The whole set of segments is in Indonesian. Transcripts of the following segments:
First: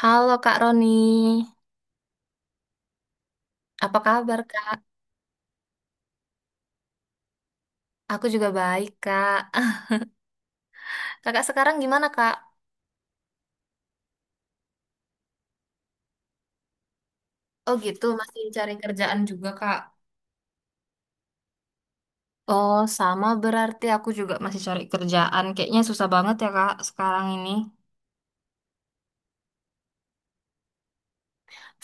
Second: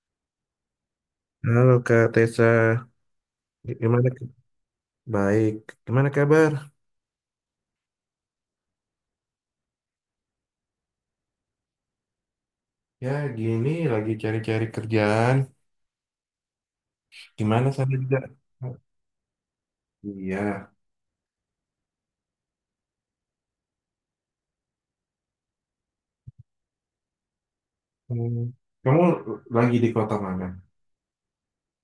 Halo Kak Roni, Halo Kak Tessa, apa gimana? kabar Kak? Baik, gimana kabar? Aku juga baik Kak. Kakak sekarang gimana Kak? Ya gini, lagi cari-cari kerjaan. Gimana Oh sana gitu, juga? masih cari kerjaan juga Kak. Iya. Oh sama berarti aku juga masih cari kerjaan. Kayaknya susah banget ya Kak sekarang ini. Hmm, Kamu lagi di kota mana?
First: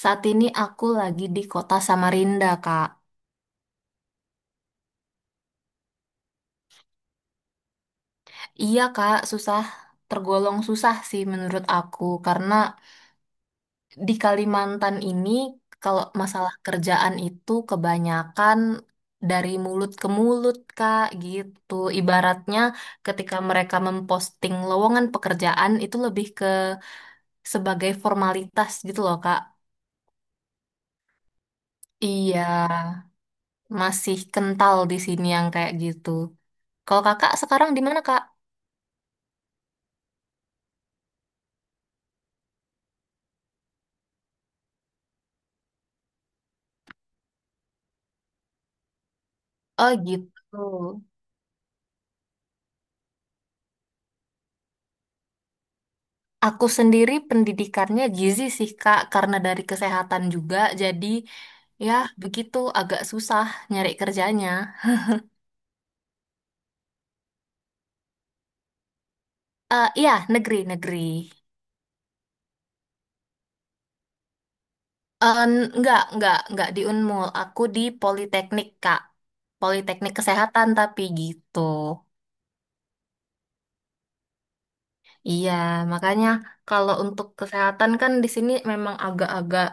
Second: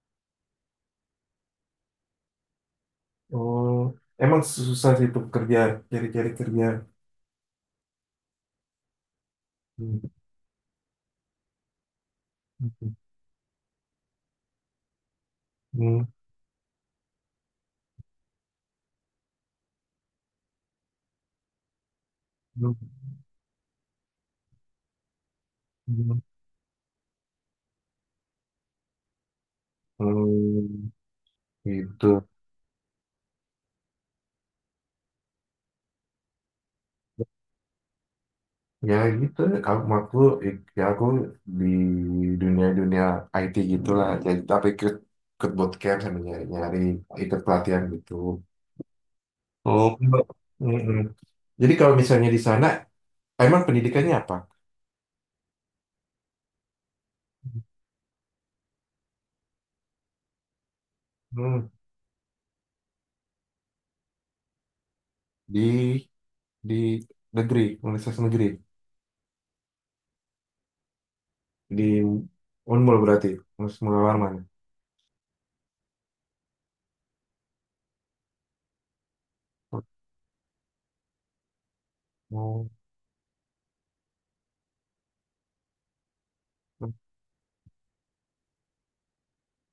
Saat ini aku lagi di kota Samarinda Kak. Oh, emang susah sih itu kerjaan, cari-cari kerjaan. Iya Kak, susah. Hmm. Tergolong susah sih menurut aku karena di Kalimantan ini, kalau Hmm. masalah kerjaan itu kebanyakan dari mulut ke mulut, Kak, gitu. Ibaratnya ketika mereka memposting lowongan pekerjaan itu Hmm. lebih ke sebagai formalitas gitu loh, Kak. Hmm. Gitu. Iya, masih kental di sini yang kayak gitu. Kalau kakak sekarang di mana, Kak? Ya gitu, kamu aku ya aku di dunia-dunia IT gitulah. Jadi tapi ikut ikut bootcamp sama nyari ikut pelatihan gitu. Oh, Oh Mbak. gitu. Mm-mm. Jadi kalau misalnya di sana emang pendidikannya apa? Aku sendiri pendidikannya gizi sih Kak, karena dari kesehatan juga, jadi Hmm. ya begitu agak susah nyari kerjanya. di di negeri, universitas negeri Eh iya, negeri-negeri. di Unmul berarti, Universitas warman. Eh enggak di Unmul, aku di Politeknik Kak. Politeknik Kesehatan tapi gitu. Oh, Iya, makanya kalau untuk kesehatan kan di sini memang agak-agak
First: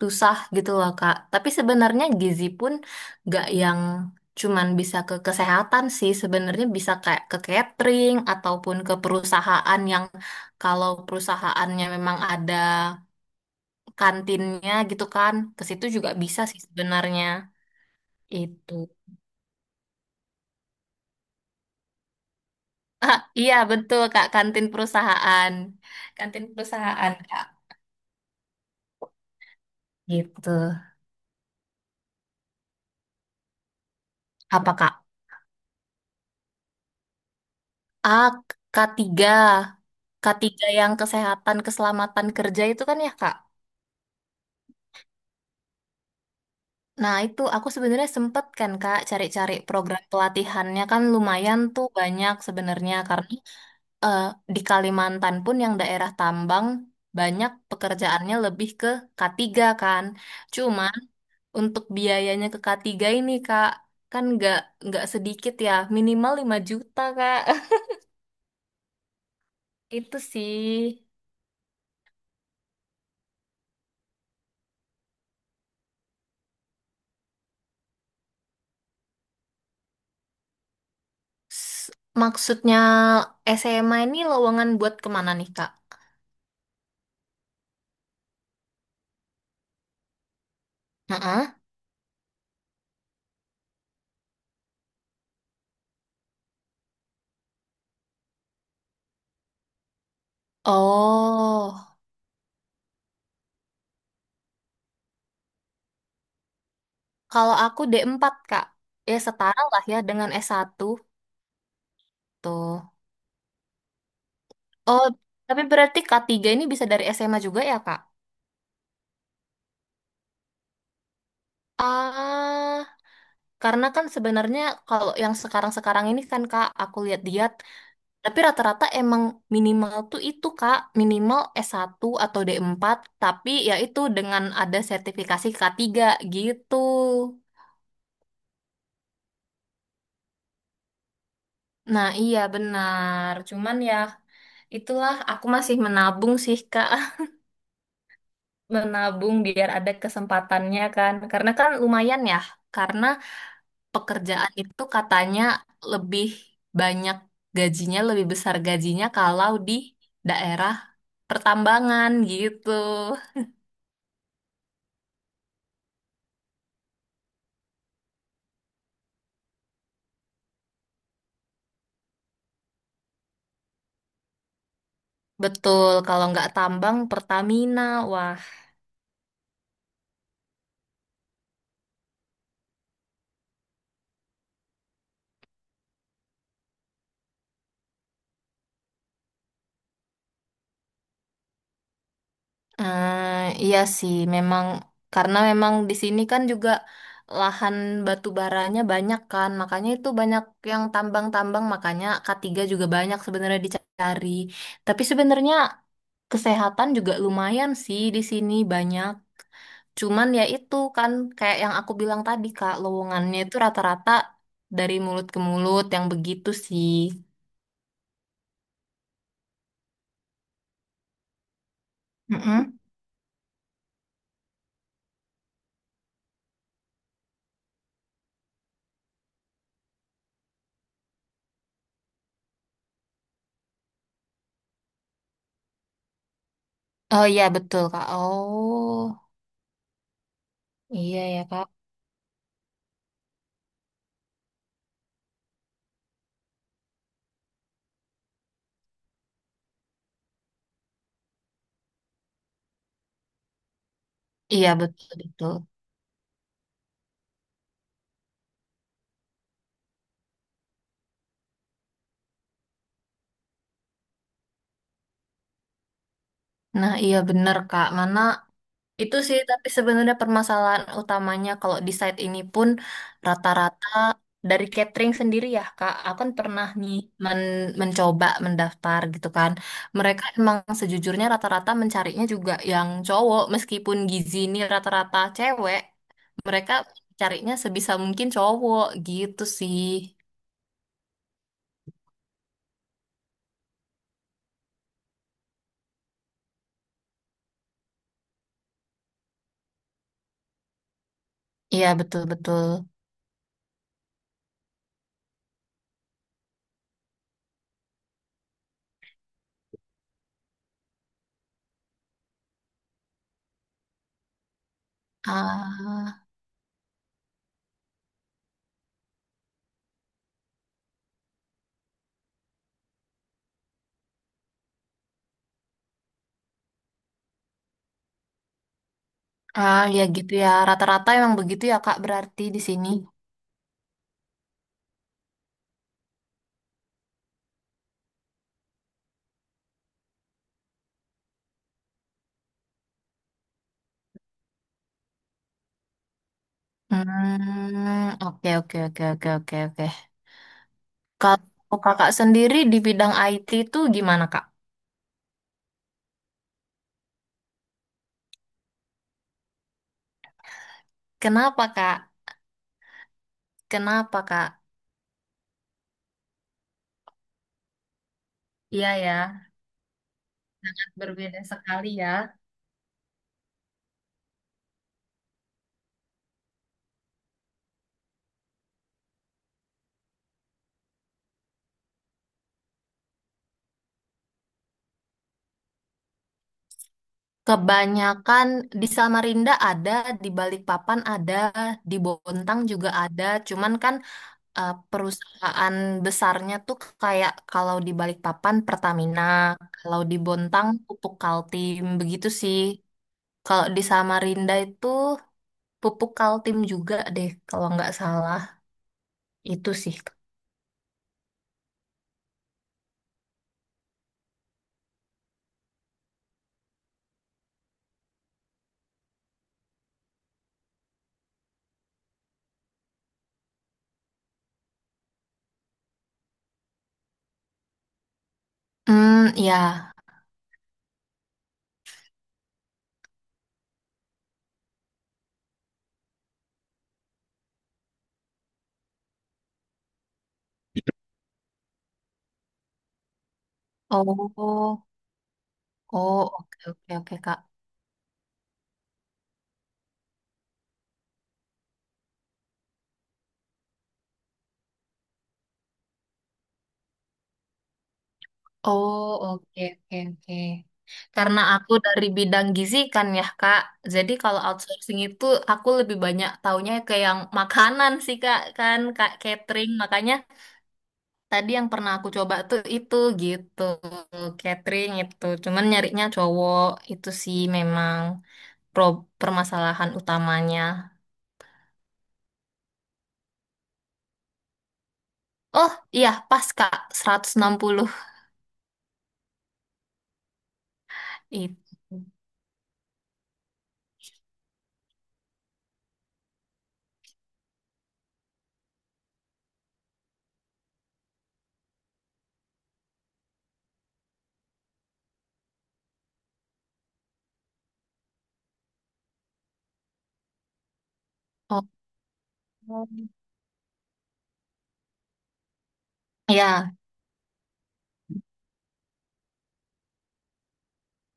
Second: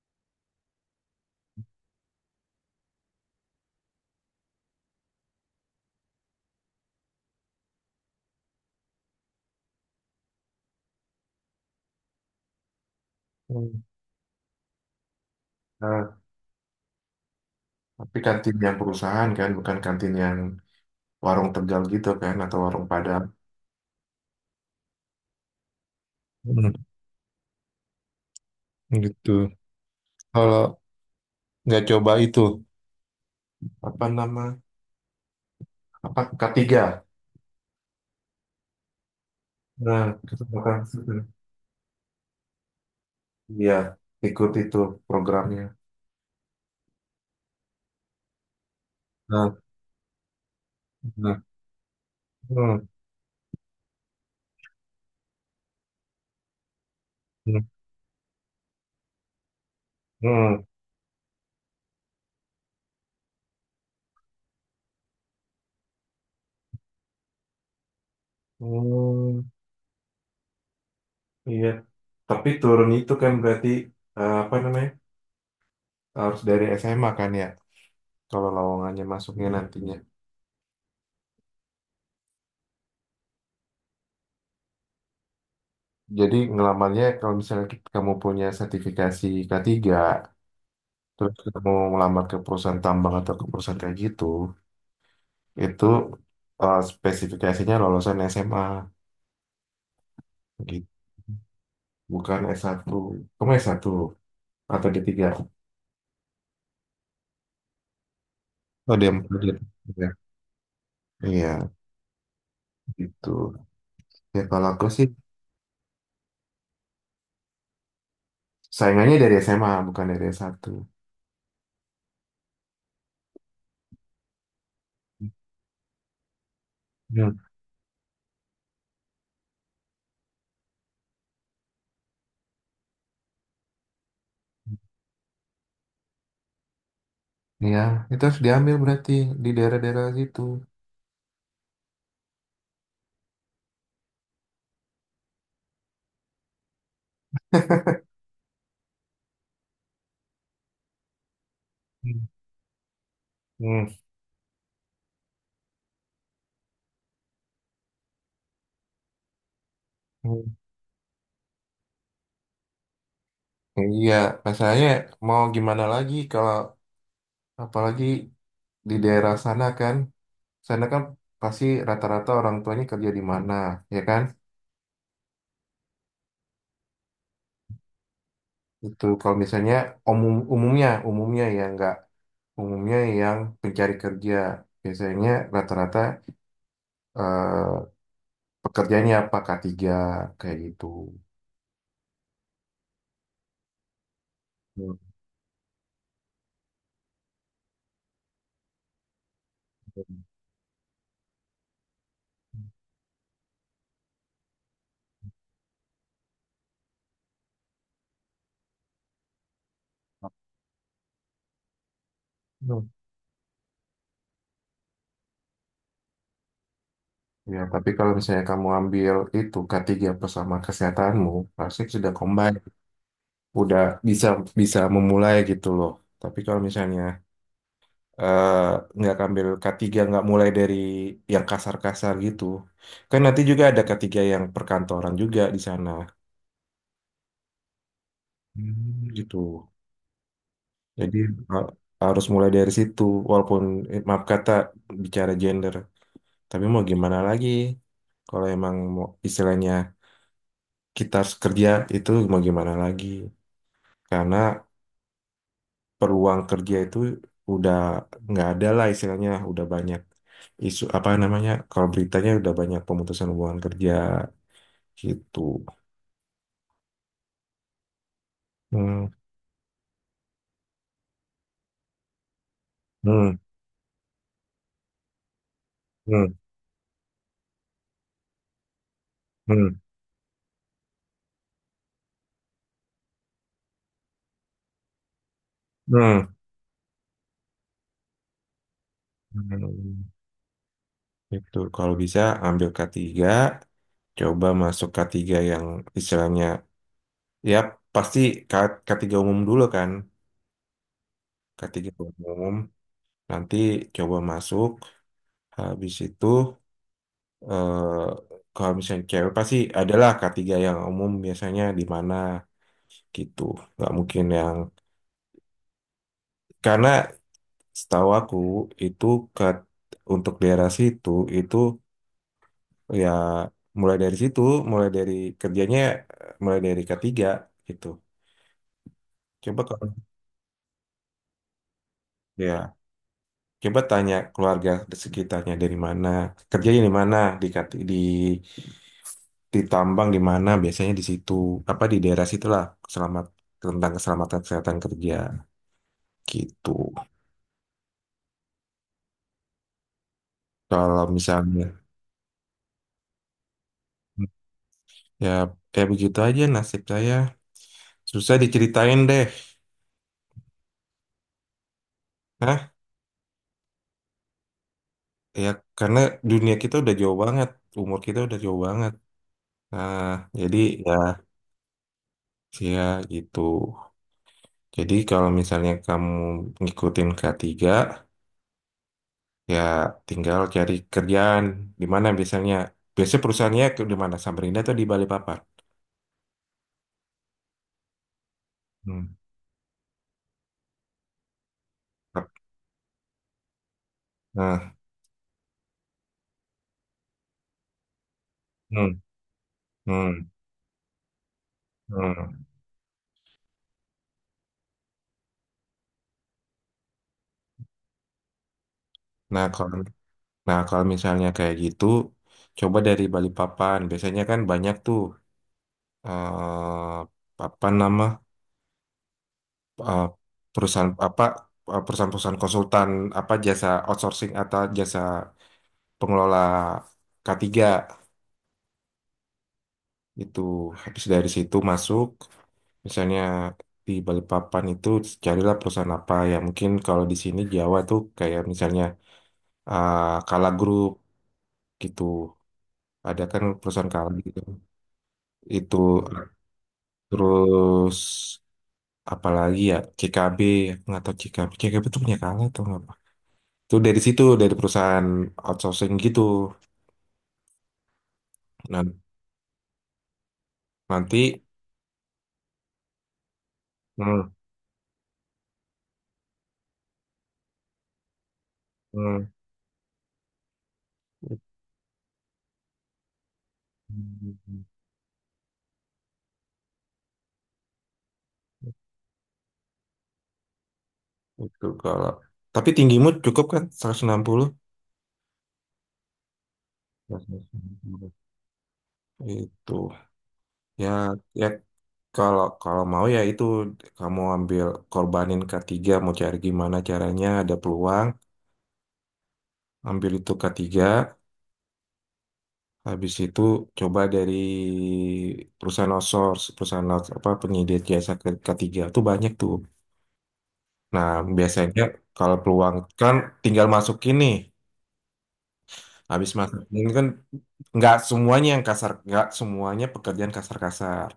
susah gitu loh Kak. Tapi sebenarnya gizi pun gak yang cuman bisa ke kesehatan sih, sebenarnya bisa kayak ke catering ataupun ke perusahaan yang kalau perusahaannya memang ada mm. kantinnya gitu kan, ke situ juga Nah, bisa sih sebenarnya. tapi kantin yang Itu. perusahaan kan, bukan kantin yang warung Tegal gitu kan, atau warung Padang. Iya, betul Kak, kantin perusahaan. Kantin perusahaan Kak. Gitu. Gitu. Kalau nggak coba itu, apa nama, Apa Kak? apa ketiga. A, k tiga, Nah, K3 kesempatan yang itu. kesehatan, keselamatan kerja itu kan ya Kak? Iya, ikut itu programnya. Nah, itu aku sebenarnya sempet kan Kak cari-cari Nah, program pelatihannya kan nah. lumayan tuh banyak Hmm. sebenarnya karena eh, di Kalimantan pun yang daerah tambang banyak Hmm. pekerjaannya lebih ke K3 kan. Hmm. Cuma untuk biayanya ke K3 ini Kak kan nggak sedikit ya, minimal 5 juta Kak. Hmm. Itu sih Iya, tapi turun itu kan berarti, eh, apa namanya, harus dari SMA kan ya. Kalau lowongannya masuknya nantinya, S- maksudnya SMA ini lowongan buat kemana nih Kak? jadi ngelamarnya kalau misalnya kamu punya sertifikasi K3, terus Heeh. kamu ngelamar ke perusahaan tambang atau ke perusahaan kayak gitu. Itu, eh, spesifikasinya lulusan SMA gitu, Oh. bukan S1. Kamu S1 atau D3? Kalau aku D4 Kak. Oh, d Ya empat setara lah ya D3. dengan S1 Iya, tuh. gitu. Ya kalau aku Oh, sih tapi berarti K3 ini bisa dari SMA juga ya, Kak? saingannya dari SMA bukan dari S1. Ah, karena kan sebenarnya kalau yang sekarang-sekarang ini kan, Kak, aku Hmm. lihat-lihat, tapi rata-rata emang minimal tuh itu, Kak, minimal S1 atau D4. Tapi ya itu dengan ada sertifikasi K3 gitu. Iya, itu harus diambil berarti di daerah-daerah situ. Nah, iya benar. Cuman ya itulah aku masih menabung sih Kak menabung biar ada kesempatannya kan. Karena kan Hmm. lumayan ya, karena Hmm. pekerjaan itu katanya lebih banyak gajinya, lebih besar gajinya kalau di Hmm. daerah pertambangan gitu. Iya, masalahnya mau gimana lagi kalau apalagi di daerah sana kan, pasti rata-rata orang tuanya kerja di mana, ya kan? Betul, kalau nggak tambang Pertamina, wah. Itu kalau misalnya umumnya ya nggak, umumnya yang pencari kerja biasanya rata-rata, eh, pekerjaannya apa, K3 kayak gitu. Eh, iya sih, memang Hmm. karena memang di sini kan juga lahan batu baranya banyak kan, makanya itu banyak yang tambang-tambang, makanya K3 juga banyak sebenarnya dicari. Tapi sebenarnya kesehatan juga lumayan sih di sini banyak. Cuman ya itu kan kayak yang aku bilang tadi Kak, Hmm. lowongannya itu rata-rata dari mulut ke mulut yang begitu sih. Ya, tapi kalau misalnya kamu ambil itu K3 plus sama kesehatanmu, pasti sudah combine, Mm-mm. udah bisa bisa memulai gitu loh. Tapi kalau misalnya, eh, nggak ambil K3 nggak mulai dari yang kasar-kasar gitu, kan nanti juga ada K3 yang perkantoran juga di sana. Oh iya betul Kak. Oh Hmm, gitu. Jadi iya ya Kak. ha- harus mulai dari situ, walaupun, eh, maaf kata, bicara gender, tapi mau gimana lagi? Kalau emang mau istilahnya kita harus kerja, itu mau gimana lagi? Karena Iya betul betul. peluang kerja itu udah nggak ada lah istilahnya, udah banyak isu apa namanya? Kalau beritanya udah banyak pemutusan hubungan kerja gitu. Nah, iya bener Kak. Mana Hmm. itu sih tapi sebenarnya permasalahan utamanya kalau di site ini pun Hmm. rata-rata dari catering sendiri ya Kak. Aku kan Hmm. pernah nih mencoba mendaftar gitu kan. Hmm. Mereka emang sejujurnya rata-rata mencarinya juga yang cowok meskipun gizi ini rata-rata cewek. Hmm. Mereka carinya sebisa mungkin cowok gitu sih. Hmm. Itu kalau bisa ambil K3. Coba masuk K3 yang istilahnya, ya pasti K3 umum dulu kan, k Iya tiga umum, betul-betul. nanti coba masuk, habis itu, eh, kalau misalnya cewek pasti adalah K3 yang umum biasanya di mana gitu, nggak mungkin yang, Ah, karena setahu aku itu ke, untuk daerah situ itu ya mulai dari situ, mulai dari kerjanya, eh, mulai dari K3 gitu. Coba ah kalau ya gitu ya. Rata-rata emang begitu ya Kak berarti di ya. sini. Coba tanya keluarga sekitarnya dari mana, kerjanya di mana, di, di ditambang di mana, biasanya di situ, apa di daerah situlah selamat tentang keselamatan kesehatan kerja gitu. Hmm, oke oke oke oke oke oke. Kalau misalnya, Kalau kakak sendiri di bidang IT itu gimana kak? ya kayak begitu aja nasib saya. Susah diceritain deh. Kenapa kak? Nah. Kenapa kak? Ya karena dunia kita udah jauh banget, umur kita udah jauh Iya banget. ya, Nah, jadi ya, berbeda sekali ya. ya gitu. Jadi kalau misalnya kamu ngikutin K3, ya, tinggal cari kerjaan di mana biasanya. Biasanya perusahaannya ke di mana? Samarinda atau di Balikpapan? Kebanyakan di Hmm. Samarinda ada, di Balikpapan ada, di Bontang juga ada. Cuman kan Nah. perusahaan besarnya tuh kayak kalau di Balikpapan Hmm. Pertamina, kalau di Hmm. Bontang Pupuk Kaltim begitu Hmm. sih. Kalau di Samarinda itu Pupuk Kaltim juga deh, kalau nggak salah. Nah, Itu kalau sih. nah, kalau misalnya kayak gitu, coba dari Balikpapan. Biasanya kan banyak tuh, eh, apa nama, eh, perusahaan apa, eh, perusahaan-perusahaan konsultan apa jasa outsourcing atau jasa pengelola K3. Hmm, ya. Itu habis dari situ masuk, misalnya di Balikpapan itu carilah perusahaan apa ya mungkin kalau di sini Jawa tuh kayak misalnya, ah, Kala Group gitu. Ada kan perusahaan Kala gitu. Oh, Itu oh, oke, oke, oke, Kak. terus apalagi ya CKB, nggak tahu, CKB CKB tuh punya Kala atau apa. Itu dari situ dari perusahaan outsourcing gitu. Nah, Oh, oke, oke, oke. nanti. Karena aku dari bidang gizi kan ya, Kak. Jadi Hmm. kalau outsourcing itu aku lebih banyak taunya ke yang makanan sih, Kak. Kan, Kak, Hmm. catering. Makanya tadi yang pernah aku coba tuh itu gitu. Catering itu. Cuman nyarinya cowok. Itu sih memang pro permasalahan utamanya. Itu kalau tapi tinggimu cukup kan, 160. Oh iya pas Kak 160 Itu ya, ya itu. kalau kalau mau ya itu kamu ambil korbanin K3, mau cari gimana caranya ada peluang, ambil itu k tiga, habis itu coba dari perusahaan outsource, apa penyedia jasa K3 itu banyak tuh. Nah, Oh biasanya kalau peluang kan tinggal masukin nih. Habis ya masukin kan nggak semuanya yang kasar, nggak semuanya pekerjaan kasar-kasar.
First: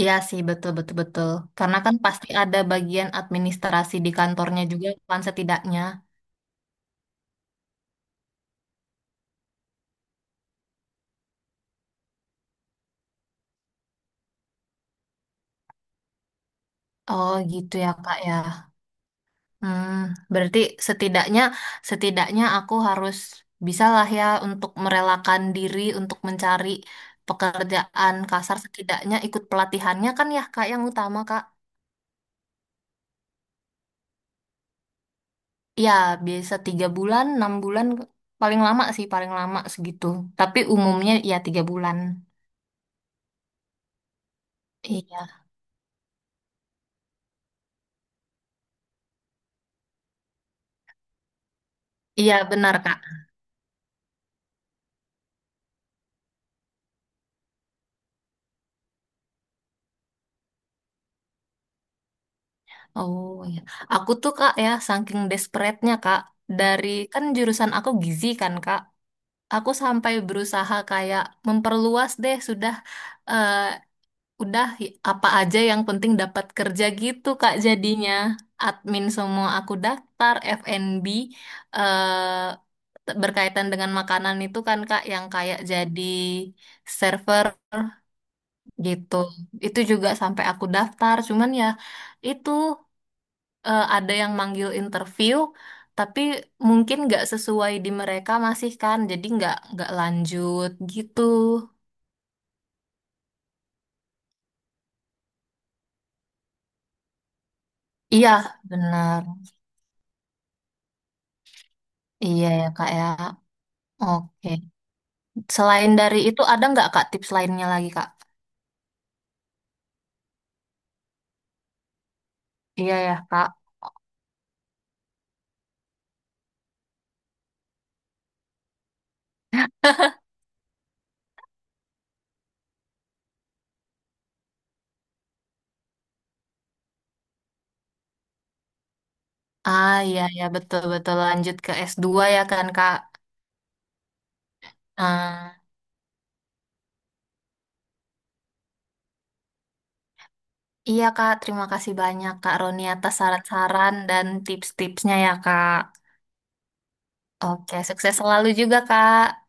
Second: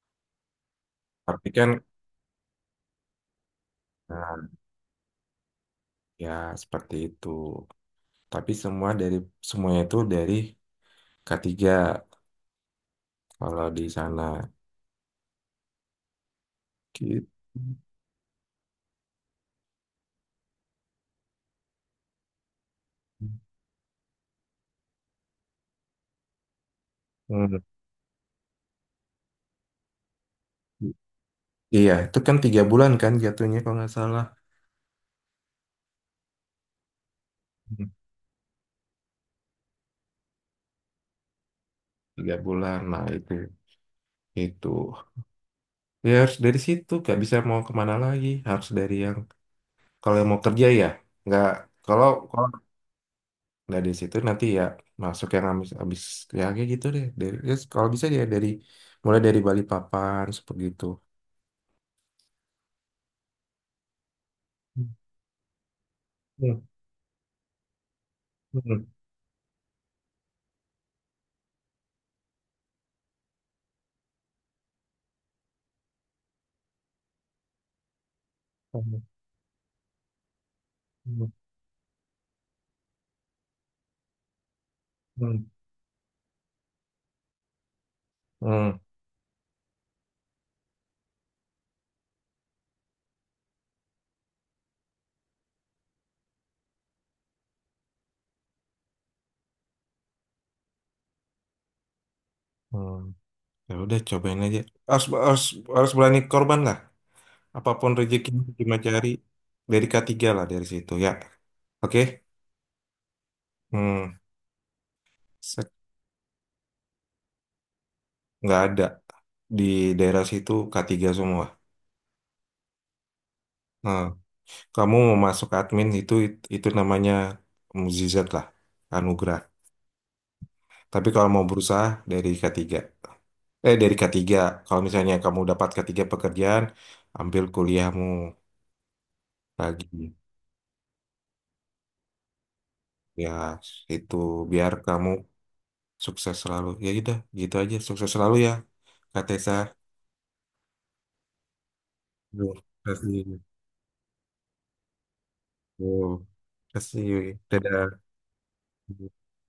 iya sih betul betul betul. Tapi kan, Karena kan pasti ada bagian administrasi di nah, kantornya juga kan setidaknya. ya seperti itu. Tapi semuanya itu dari K3 kalau di sana gitu. Oh gitu ya Kak ya. Hmm, berarti setidaknya setidaknya aku harus bisalah ya untuk merelakan diri untuk mencari Hmm. pekerjaan kasar setidaknya ikut pelatihannya kan ya Kak yang utama Kak. Iya, itu kan 3 bulan kan jatuhnya kalau nggak salah. Ya, biasa 3 bulan, enam Hmm. bulan, paling lama sih, paling lama segitu. Tapi umumnya ya 3 bulan. Tiga bulan, nah itu Iya, ya harus dari situ nggak bisa mau kemana lagi harus dari yang kalau yang mau kerja ya nggak, kalau iya kalau benar Kak. nggak dari situ nanti ya masuk yang habis habis ya kayak gitu deh dari ya kalau bisa ya dari mulai dari Balikpapan seperti itu. Oh iya, aku tuh Kak ya, Hmm. saking desperate-nya Kak, Hmm. dari kan jurusan aku gizi kan Kak, Hmm. aku sampai berusaha kayak memperluas deh eh, Udah apa aja yang penting dapat kerja gitu Kak jadinya. Hmm. Admin semua aku daftar, F&B Hmm. eh, berkaitan dengan makanan itu kan Kak yang Hmm. kayak jadi server Hmm. gitu. Itu juga sampai aku daftar, cuman ya itu ada yang manggil interview tapi mungkin nggak sesuai di mereka masih kan, jadi nggak lanjut gitu. Hmm. Ya udah cobain aja. Harus, harus, harus berani korban lah. Apapun Iya, rezekinya cuma cari benar. dari K3 lah dari situ ya. Oke. Iya ya Kak ya. Hmm. Oke. Set. Selain dari itu ada nggak Kak tips lainnya lagi Kak? Nggak ada di daerah situ K3 semua. Iya ya Kak. Nah, kamu mau masuk admin itu namanya mukjizat lah, anugerah. Tapi kalau mau berusaha dari K3. Eh dari K3. Kalau misalnya kamu dapat K3 pekerjaan, ambil kuliahmu Ah lagi. iya ya betul-betul lanjut ke S2 ya kan Kak. Ya, itu biar kamu. Ah, Sukses selalu. Ya udah, gitu aja. Sukses selalu ya, Kak Tessa. iya Kak, terima kasih banyak Terima Kak Roni atas kasih. saran-saran dan tips-tipsnya ya Kak. Terima kasih. Oke, Dadah. sukses selalu juga Kak.